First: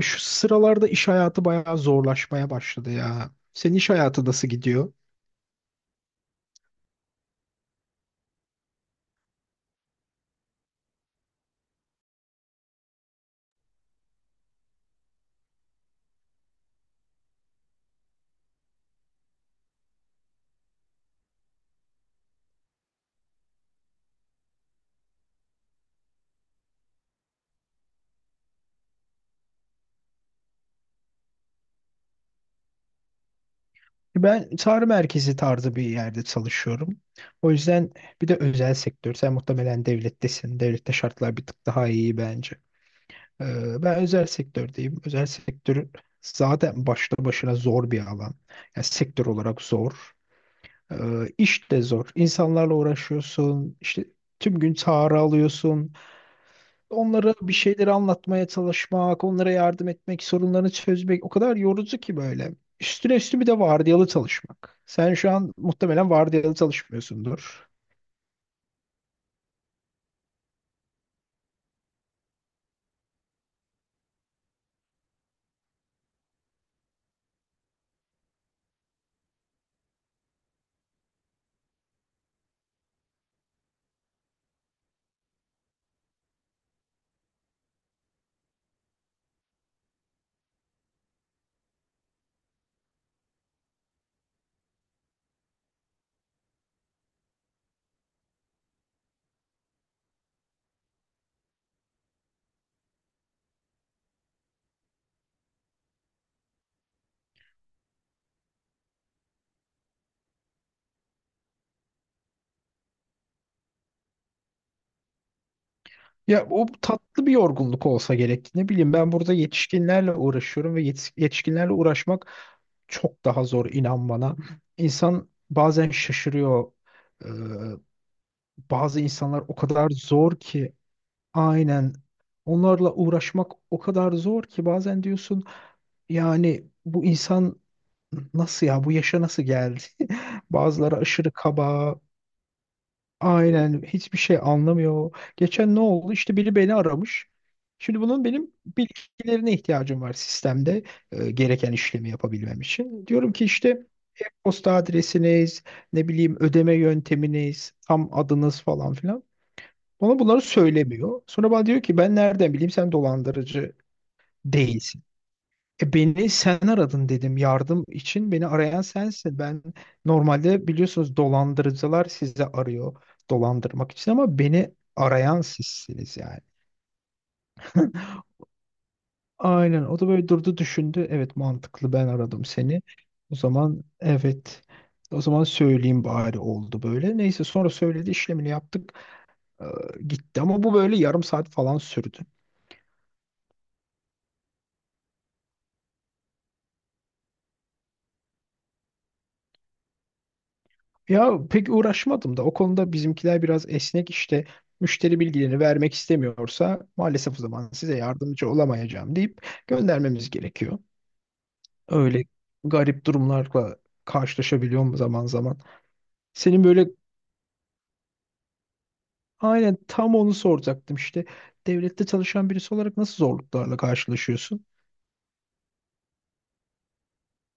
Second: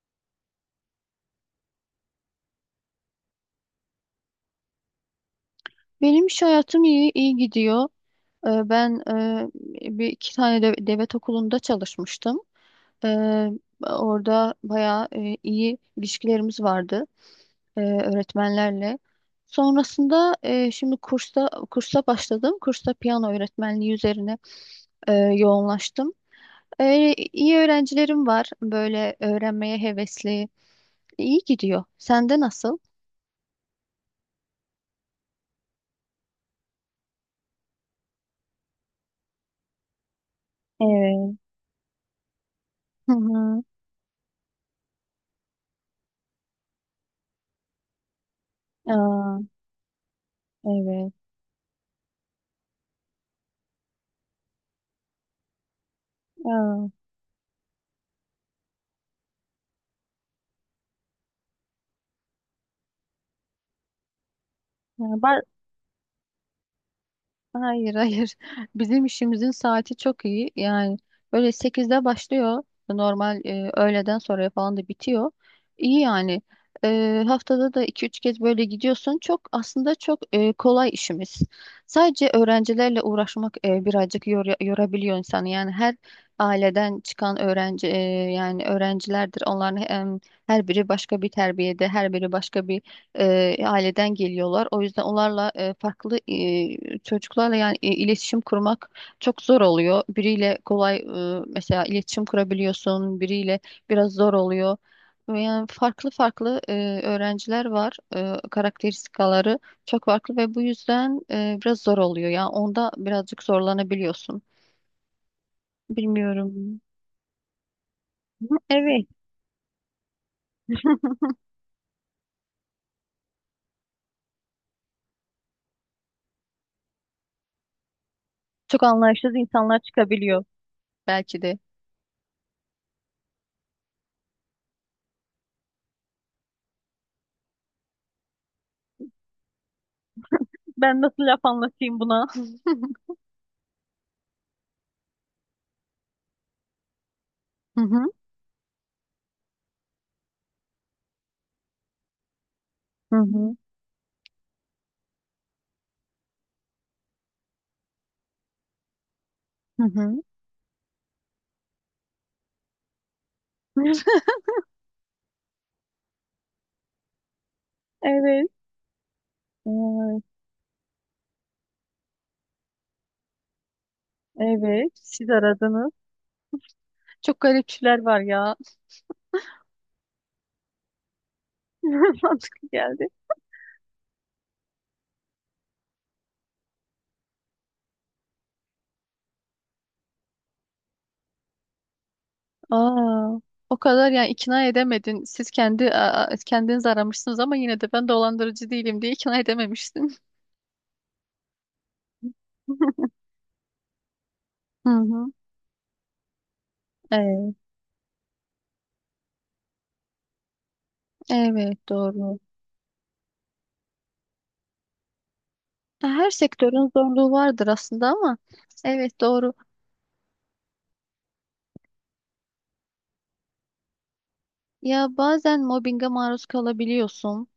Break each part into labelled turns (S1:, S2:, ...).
S1: Şu sıralarda iş hayatı bayağı zorlaşmaya başladı ya. Senin iş hayatı nasıl gidiyor?
S2: Benim iş hayatım iyi gidiyor. Ben bir iki tane de, devlet okulunda çalışmıştım. Ee, Orada bayağı iyi ilişkilerimiz vardı öğretmenlerle. Sonrasında şimdi kursa başladım. Kursta piyano öğretmenliği üzerine yoğunlaştım. İyi öğrencilerim var, böyle öğrenmeye hevesli. İyi gidiyor. Sende nasıl?
S1: Ben çağrı merkezi tarzı bir yerde çalışıyorum. O yüzden bir de özel sektör. Sen muhtemelen devlettesin. Devlette
S2: Evet.
S1: şartlar bir tık daha iyi bence.
S2: Hı hı.
S1: Ben özel sektördeyim. Özel sektör zaten başta başına zor bir alan. Yani sektör
S2: Aa,
S1: olarak zor. Ee,
S2: evet.
S1: İş de zor. İnsanlarla uğraşıyorsun. İşte tüm gün çağrı alıyorsun.
S2: Aa.
S1: Onlara bir şeyleri anlatmaya çalışmak, onlara yardım etmek, sorunlarını çözmek o kadar yorucu ki böyle. Üstüne üstü bir de vardiyalı çalışmak.
S2: Ya
S1: Sen şu
S2: ba-
S1: an muhtemelen vardiyalı çalışmıyorsundur.
S2: Hayır, hayır. Bizim işimizin saati çok iyi. Yani böyle sekizde başlıyor. Normal öğleden sonra falan da bitiyor. İyi yani. Haftada da iki üç kez böyle gidiyorsun. Çok aslında çok kolay işimiz. Sadece öğrencilerle uğraşmak birazcık yorabiliyor insanı. Yani her aileden çıkan öğrenci yani öğrencilerdir. Her biri başka bir terbiyede, her biri başka bir aileden geliyorlar. O yüzden onlarla farklı çocuklarla yani iletişim kurmak çok zor oluyor. Biriyle kolay mesela iletişim kurabiliyorsun, biriyle biraz zor oluyor. Yani farklı farklı öğrenciler var. Karakteristikaları çok farklı ve bu yüzden biraz zor oluyor. Yani onda birazcık zorlanabiliyorsun.
S1: Ya o
S2: Bilmiyorum.
S1: tatlı bir yorgunluk olsa gerek. Ne bileyim
S2: Evet.
S1: ben burada yetişkinlerle uğraşıyorum ve yetişkinlerle uğraşmak çok daha zor inan bana. İnsan bazen şaşırıyor. Ee,
S2: Çok
S1: Bazı
S2: anlayışsız
S1: insanlar o
S2: insanlar
S1: kadar zor
S2: çıkabiliyor
S1: ki
S2: belki de.
S1: aynen onlarla uğraşmak o kadar zor ki bazen diyorsun yani bu insan nasıl ya bu yaşa nasıl geldi? Bazıları
S2: Ben nasıl
S1: aşırı
S2: laf
S1: kaba,
S2: anlatayım buna?
S1: aynen hiçbir şey anlamıyor. Geçen ne oldu? İşte biri beni aramış. Şimdi bunun benim bilgilerine ihtiyacım var sistemde gereken işlemi yapabilmem için.
S2: Hı
S1: Diyorum ki
S2: hı.
S1: işte posta adresiniz, ne bileyim ödeme yönteminiz, tam adınız falan filan.
S2: Hı
S1: Bana
S2: hı.
S1: bunları söylemiyor. Sonra bana diyor ki ben nereden bileyim sen dolandırıcı değilsin. E beni sen aradın dedim yardım için beni
S2: Evet.
S1: arayan sensin. Ben
S2: Evet.
S1: normalde biliyorsunuz dolandırıcılar sizi arıyor dolandırmak için ama beni
S2: Evet. Siz
S1: arayan
S2: aradınız.
S1: sizsiniz yani.
S2: Çok garipçiler var ya.
S1: Aynen o da böyle durdu düşündü. Evet mantıklı ben aradım
S2: Mantıklı
S1: seni.
S2: geldi.
S1: O zaman evet o zaman söyleyeyim bari oldu böyle. Neyse sonra söyledi işlemini yaptık. Ee, Gitti ama bu böyle yarım saat falan sürdü.
S2: Aa, o kadar yani ikna edemedin. Siz kendi a- a- Kendiniz aramışsınız ama yine de ben dolandırıcı değilim diye ikna edememiştin.
S1: Ya pek uğraşmadım da o konuda bizimkiler biraz esnek işte
S2: Hı
S1: müşteri
S2: hı.
S1: bilgilerini vermek istemiyorsa maalesef o
S2: Evet,
S1: zaman size yardımcı olamayacağım deyip göndermemiz gerekiyor.
S2: evet
S1: Öyle
S2: doğru.
S1: garip durumlarla karşılaşabiliyorum zaman zaman.
S2: Her
S1: Senin böyle
S2: sektörün zorluğu vardır aslında ama evet doğru.
S1: aynen tam onu soracaktım işte devlette çalışan birisi olarak nasıl zorluklarla karşılaşıyorsun?
S2: Ya bazen mobbinge maruz kalabiliyorsun.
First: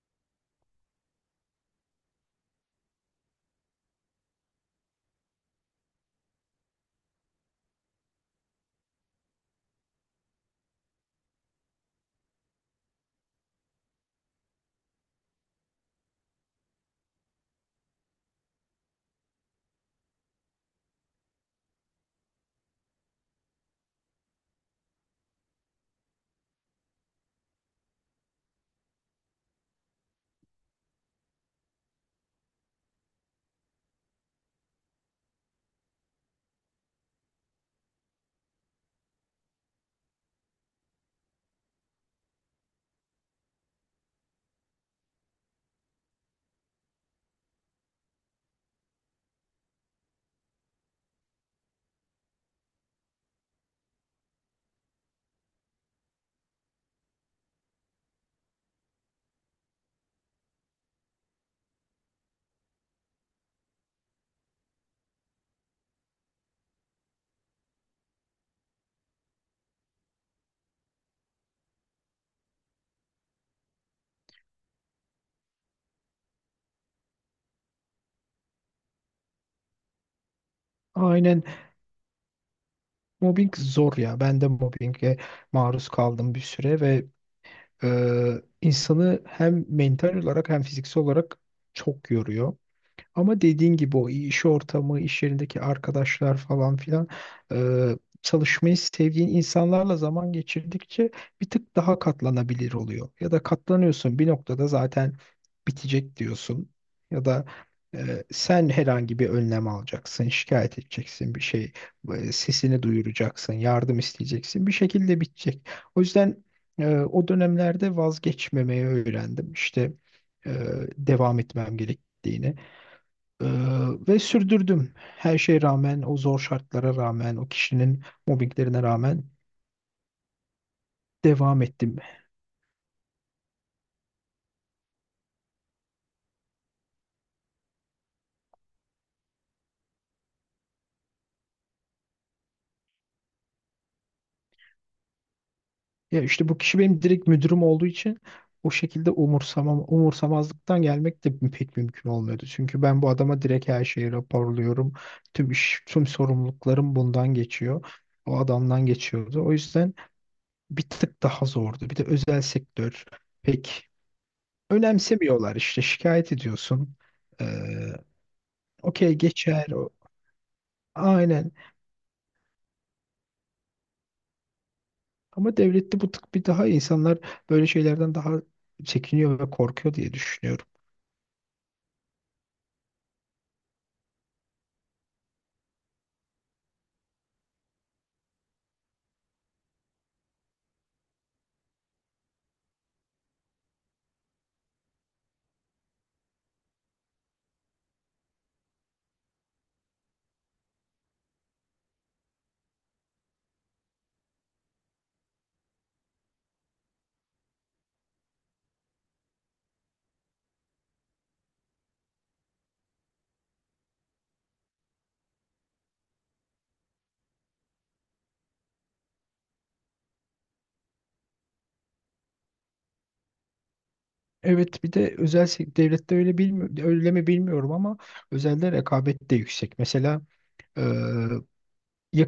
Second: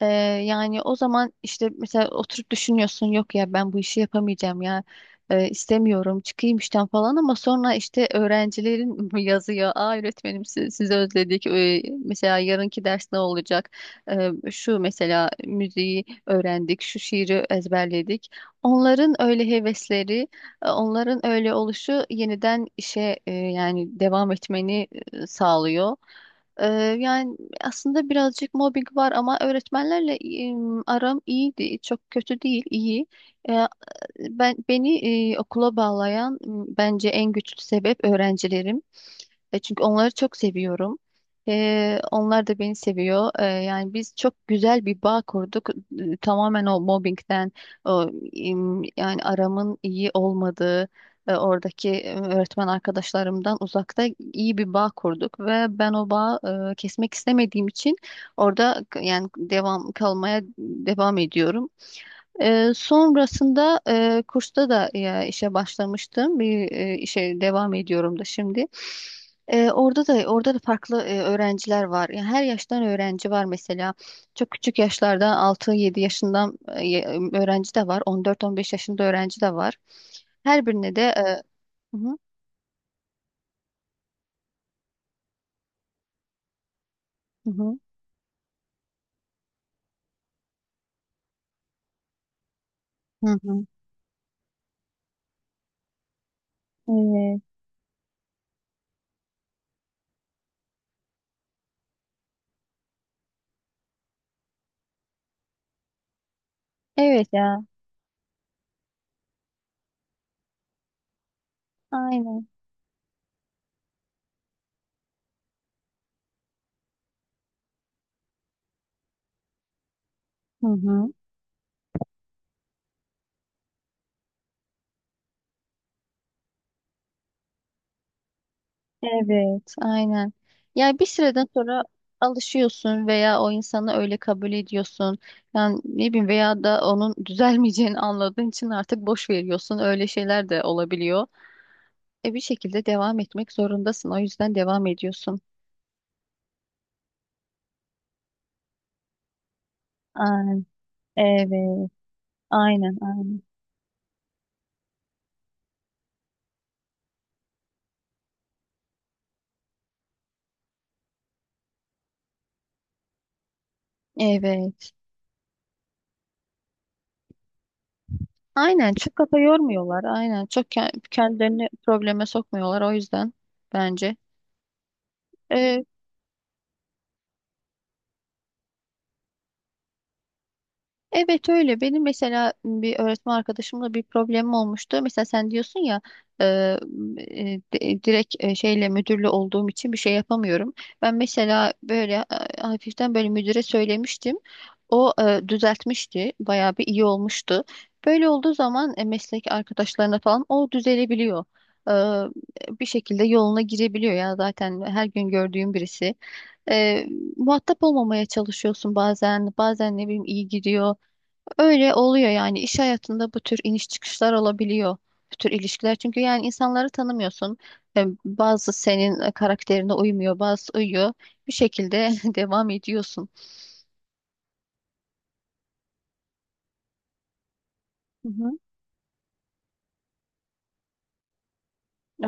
S2: Ee, Yani o zaman işte mesela oturup düşünüyorsun, yok ya ben bu işi yapamayacağım ya. İstemiyorum çıkayım işten falan, ama sonra işte öğrencilerin yazıyor, aa öğretmenim siz, sizi özledik. Mesela yarınki ders ne olacak? Şu mesela müziği öğrendik, şu şiiri ezberledik. Onların öyle hevesleri, onların öyle oluşu yeniden işe yani devam etmeni sağlıyor. Ee, Yani aslında birazcık mobbing var ama öğretmenlerle aram iyiydi. Çok kötü değil, iyi. E, beni okula bağlayan bence en güçlü sebep öğrencilerim. Çünkü onları çok seviyorum. Onlar da beni seviyor. Yani biz çok güzel bir bağ kurduk. Tamamen o mobbingden, o, yani aramın iyi olmadığı, oradaki öğretmen arkadaşlarımdan uzakta iyi bir bağ kurduk ve ben o bağı kesmek istemediğim için orada yani kalmaya devam ediyorum. Sonrasında kursta da işe başlamıştım. Bir işe devam ediyorum da şimdi. Orada da farklı öğrenciler var. Yani her yaştan öğrenci var mesela. Çok küçük yaşlardan altı yedi yaşından öğrenci de var. On dört on beş yaşında öğrenci de var. Her birine de
S1: Aynen
S2: hı hı,
S1: mobbing zor ya ben de mobbinge maruz kaldım bir süre ve
S2: hı hı,
S1: insanı hem mental olarak hem fiziksel olarak çok yoruyor.
S2: hı
S1: Ama
S2: hı.
S1: dediğin gibi o iş ortamı, iş yerindeki arkadaşlar falan filan
S2: Evet.
S1: e, çalışmayı sevdiğin insanlarla zaman geçirdikçe bir tık daha katlanabilir oluyor. Ya da katlanıyorsun bir noktada zaten bitecek diyorsun. Ya
S2: Evet
S1: da
S2: ya.
S1: sen herhangi bir önlem alacaksın, şikayet edeceksin bir şey,
S2: Aynen.
S1: sesini duyuracaksın, yardım isteyeceksin. Bir şekilde bitecek. O yüzden o dönemlerde vazgeçmemeyi öğrendim. İşte e,
S2: Hı hı.
S1: devam etmem gerektiğini. Ee, Ve sürdürdüm. Her şeye rağmen, o zor şartlara rağmen, o kişinin mobbinglerine rağmen
S2: Evet, aynen. Yani bir süreden
S1: devam
S2: sonra
S1: ettim.
S2: alışıyorsun veya o insanı öyle kabul ediyorsun. Yani ne bileyim veya da onun düzelmeyeceğini anladığın için artık boş veriyorsun. Öyle şeyler de olabiliyor. E bir şekilde devam etmek zorundasın. O yüzden devam ediyorsun.
S1: Ya işte bu kişi benim direkt müdürüm olduğu için o şekilde umursamam,
S2: Aynen.
S1: umursamazlıktan gelmek de pek
S2: Evet.
S1: mümkün olmuyordu. Çünkü
S2: Aynen,
S1: ben bu
S2: aynen.
S1: adama direkt her şeyi raporluyorum. Tüm iş, tüm sorumluluklarım bundan geçiyor. O adamdan geçiyordu. O yüzden bir tık daha zordu. Bir de özel sektör pek
S2: Evet.
S1: önemsemiyorlar işte şikayet ediyorsun. Ee,
S2: Aynen,
S1: Okey
S2: çok kafa
S1: geçer
S2: yormuyorlar. Aynen, çok
S1: aynen.
S2: kendilerini probleme sokmuyorlar, o yüzden bence.
S1: Ama
S2: E,
S1: devlette bu tık bir daha insanlar böyle şeylerden daha çekiniyor ve korkuyor diye düşünüyorum.
S2: Evet öyle. Benim mesela bir öğretmen arkadaşımla bir problemim olmuştu. Mesela sen diyorsun ya e, direkt şeyle müdürlü olduğum için bir şey yapamıyorum. Ben mesela böyle hafiften böyle müdüre söylemiştim. O düzeltmişti. Bayağı bir iyi olmuştu. Böyle olduğu zaman meslek arkadaşlarına falan o düzelebiliyor. E, Bir şekilde yoluna girebiliyor ya, zaten her gün gördüğüm birisi. E, Muhatap olmamaya çalışıyorsun bazen. Bazen ne bileyim iyi gidiyor. Öyle oluyor yani, iş hayatında bu tür iniş çıkışlar olabiliyor. Bu tür ilişkiler, çünkü yani insanları tanımıyorsun. Bazı senin karakterine uymuyor, bazı uyuyor. Bir şekilde devam ediyorsun.
S1: Evet bir de devlette öyle bilmi öyle mi bilmiyorum ama
S2: Hı hı.
S1: özelde rekabet de yüksek. Mesela e,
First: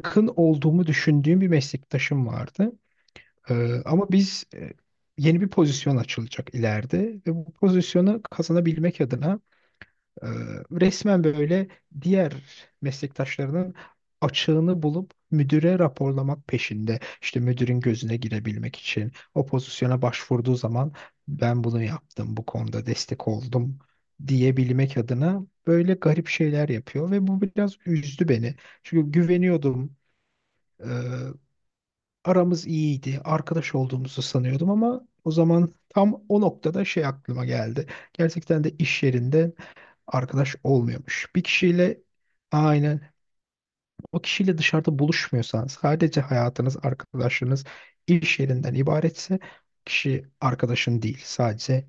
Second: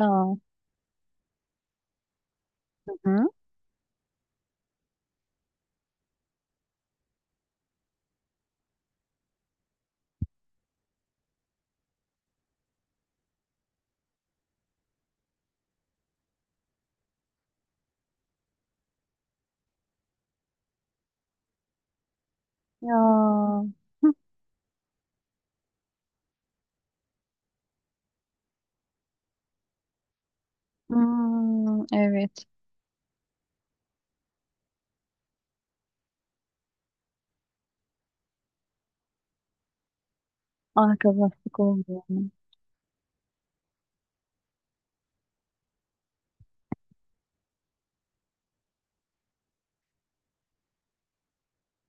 S2: Aa.
S1: olduğumu düşündüğüm bir meslektaşım vardı.
S2: Hı hı.
S1: Ama biz yeni bir pozisyon açılacak ileride ve bu pozisyonu kazanabilmek adına Ee, resmen böyle diğer meslektaşlarının açığını bulup müdüre raporlamak peşinde. İşte müdürün gözüne girebilmek için o pozisyona başvurduğu zaman ben bunu yaptım, bu konuda destek
S2: Ya.
S1: oldum
S2: Hı.
S1: diyebilmek adına böyle garip şeyler yapıyor ve bu biraz üzdü beni. Çünkü güveniyordum. Ee,
S2: Hmm, evet.
S1: Aramız iyiydi, arkadaş olduğumuzu sanıyordum ama o zaman tam o noktada şey aklıma geldi. Gerçekten de iş yerinde arkadaş olmuyormuş. Bir
S2: Arkadaşlık oldu
S1: kişiyle
S2: yani.
S1: aynen o kişiyle dışarıda buluşmuyorsanız, sadece hayatınız, arkadaşlarınız iş yerinden ibaretse kişi arkadaşın değil. Sadece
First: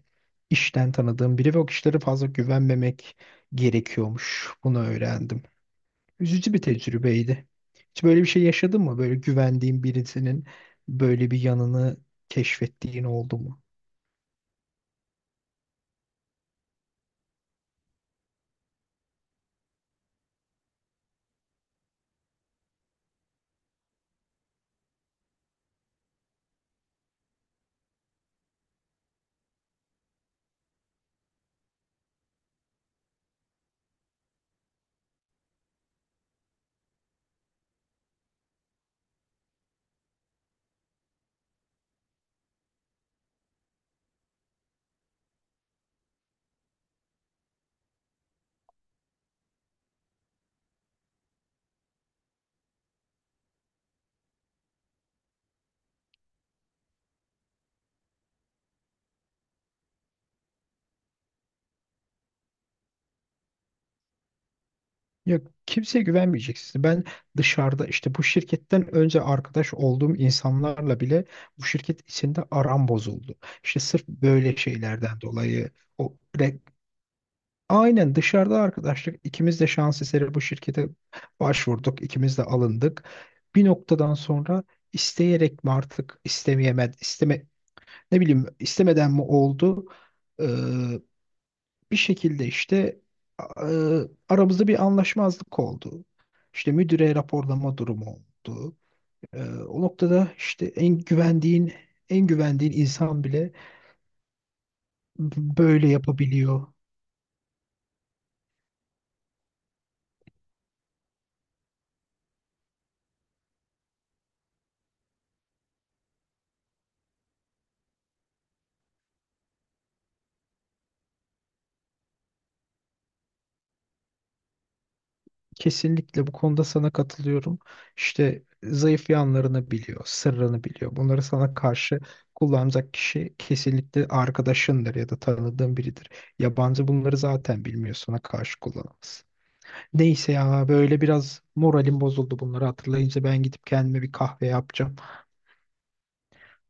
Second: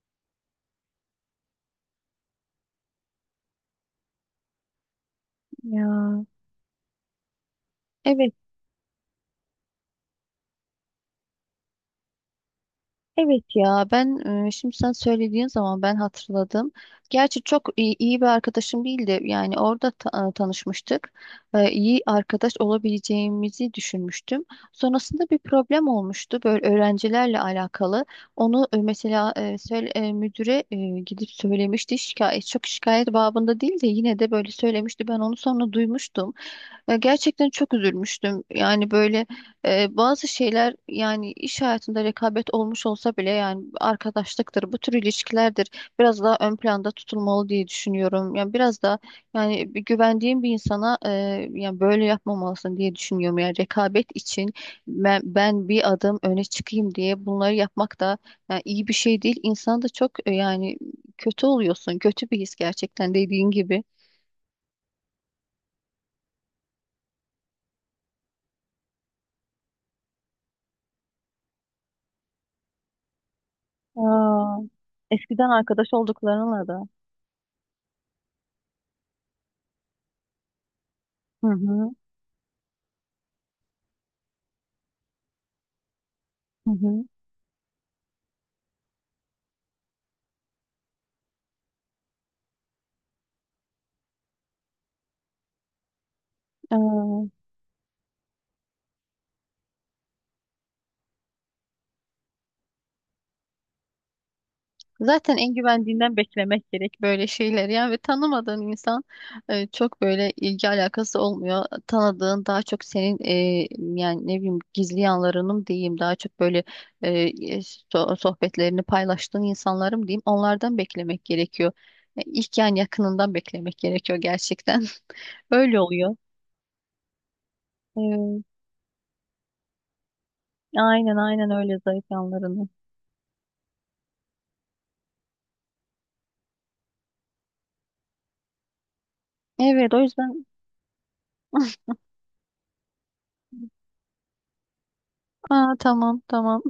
S1: işten tanıdığım biri ve o kişilere fazla güvenmemek gerekiyormuş. Bunu öğrendim.
S2: Ya.
S1: Üzücü bir tecrübeydi. Hiç böyle bir
S2: Evet.
S1: şey yaşadın mı? Böyle güvendiğin birisinin böyle bir yanını keşfettiğin oldu
S2: Evet
S1: mu?
S2: ya, ben şimdi sen söylediğin zaman ben hatırladım. Gerçi çok iyi bir arkadaşım değildi. Yani orada tanışmıştık. İyi arkadaş olabileceğimizi düşünmüştüm. Sonrasında bir problem olmuştu böyle öğrencilerle alakalı. Onu mesela müdüre gidip söylemişti. Çok şikayet babında değil de yine de böyle söylemişti. Ben onu sonra duymuştum. Ya gerçekten çok üzülmüştüm. Yani böyle bazı şeyler, yani iş hayatında rekabet olmuş olsa bile yani arkadaşlıktır, bu tür ilişkilerdir biraz daha ön planda tutulmalı diye düşünüyorum. Yani biraz da yani bir güvendiğim bir insana yani böyle yapmamalısın diye düşünüyorum. Yani rekabet için ben bir adım öne çıkayım diye bunları yapmak da yani iyi bir şey değil. İnsan da çok yani kötü oluyorsun. Kötü bir his gerçekten, dediğin gibi.
S1: Yok kimseye güvenmeyeceksin. Ben dışarıda işte bu şirketten önce arkadaş olduğum insanlarla bile bu şirket içinde aram bozuldu. İşte sırf böyle
S2: Aa,
S1: şeylerden
S2: eskiden
S1: dolayı
S2: arkadaş
S1: o re-
S2: olduklarınla da.
S1: aynen dışarıda arkadaşlık ikimiz de şans eseri bu şirkete
S2: Hı hı.
S1: başvurduk. İkimiz de alındık. Bir noktadan sonra isteyerek mi artık
S2: Hı
S1: istemeyemed
S2: hı.
S1: isteme ne bileyim istemeden mi oldu? Bir şekilde işte e, aramızda bir anlaşmazlık oldu. İşte müdüre
S2: Aa,
S1: raporlama durumu oldu. E, o noktada işte en güvendiğin insan bile
S2: zaten en
S1: böyle
S2: güvendiğinden
S1: yapabiliyor.
S2: beklemek gerek böyle şeyler. Yani ve tanımadığın insan çok böyle ilgi alakası olmuyor. Tanıdığın daha çok senin yani ne bileyim gizli yanlarının diyeyim, daha çok böyle e, e, sohbetlerini paylaştığın insanlarım diyeyim, onlardan beklemek gerekiyor. İlk yani yakınından beklemek gerekiyor gerçekten. Öyle oluyor.
S1: Kesinlikle bu konuda sana katılıyorum. İşte
S2: Evet.
S1: zayıf yanlarını biliyor, sırrını biliyor.
S2: Aynen,
S1: Bunları
S2: aynen,
S1: sana
S2: öyle,
S1: karşı
S2: zayıf yanlarını.
S1: kullanacak kişi kesinlikle arkadaşındır ya da tanıdığın biridir. Yabancı bunları zaten bilmiyor, sana karşı kullanamaz.
S2: Evet o
S1: Neyse
S2: yüzden.
S1: ya böyle biraz moralim bozuldu bunları hatırlayınca ben gidip kendime bir kahve yapacağım.
S2: Aa, tamam, tamam.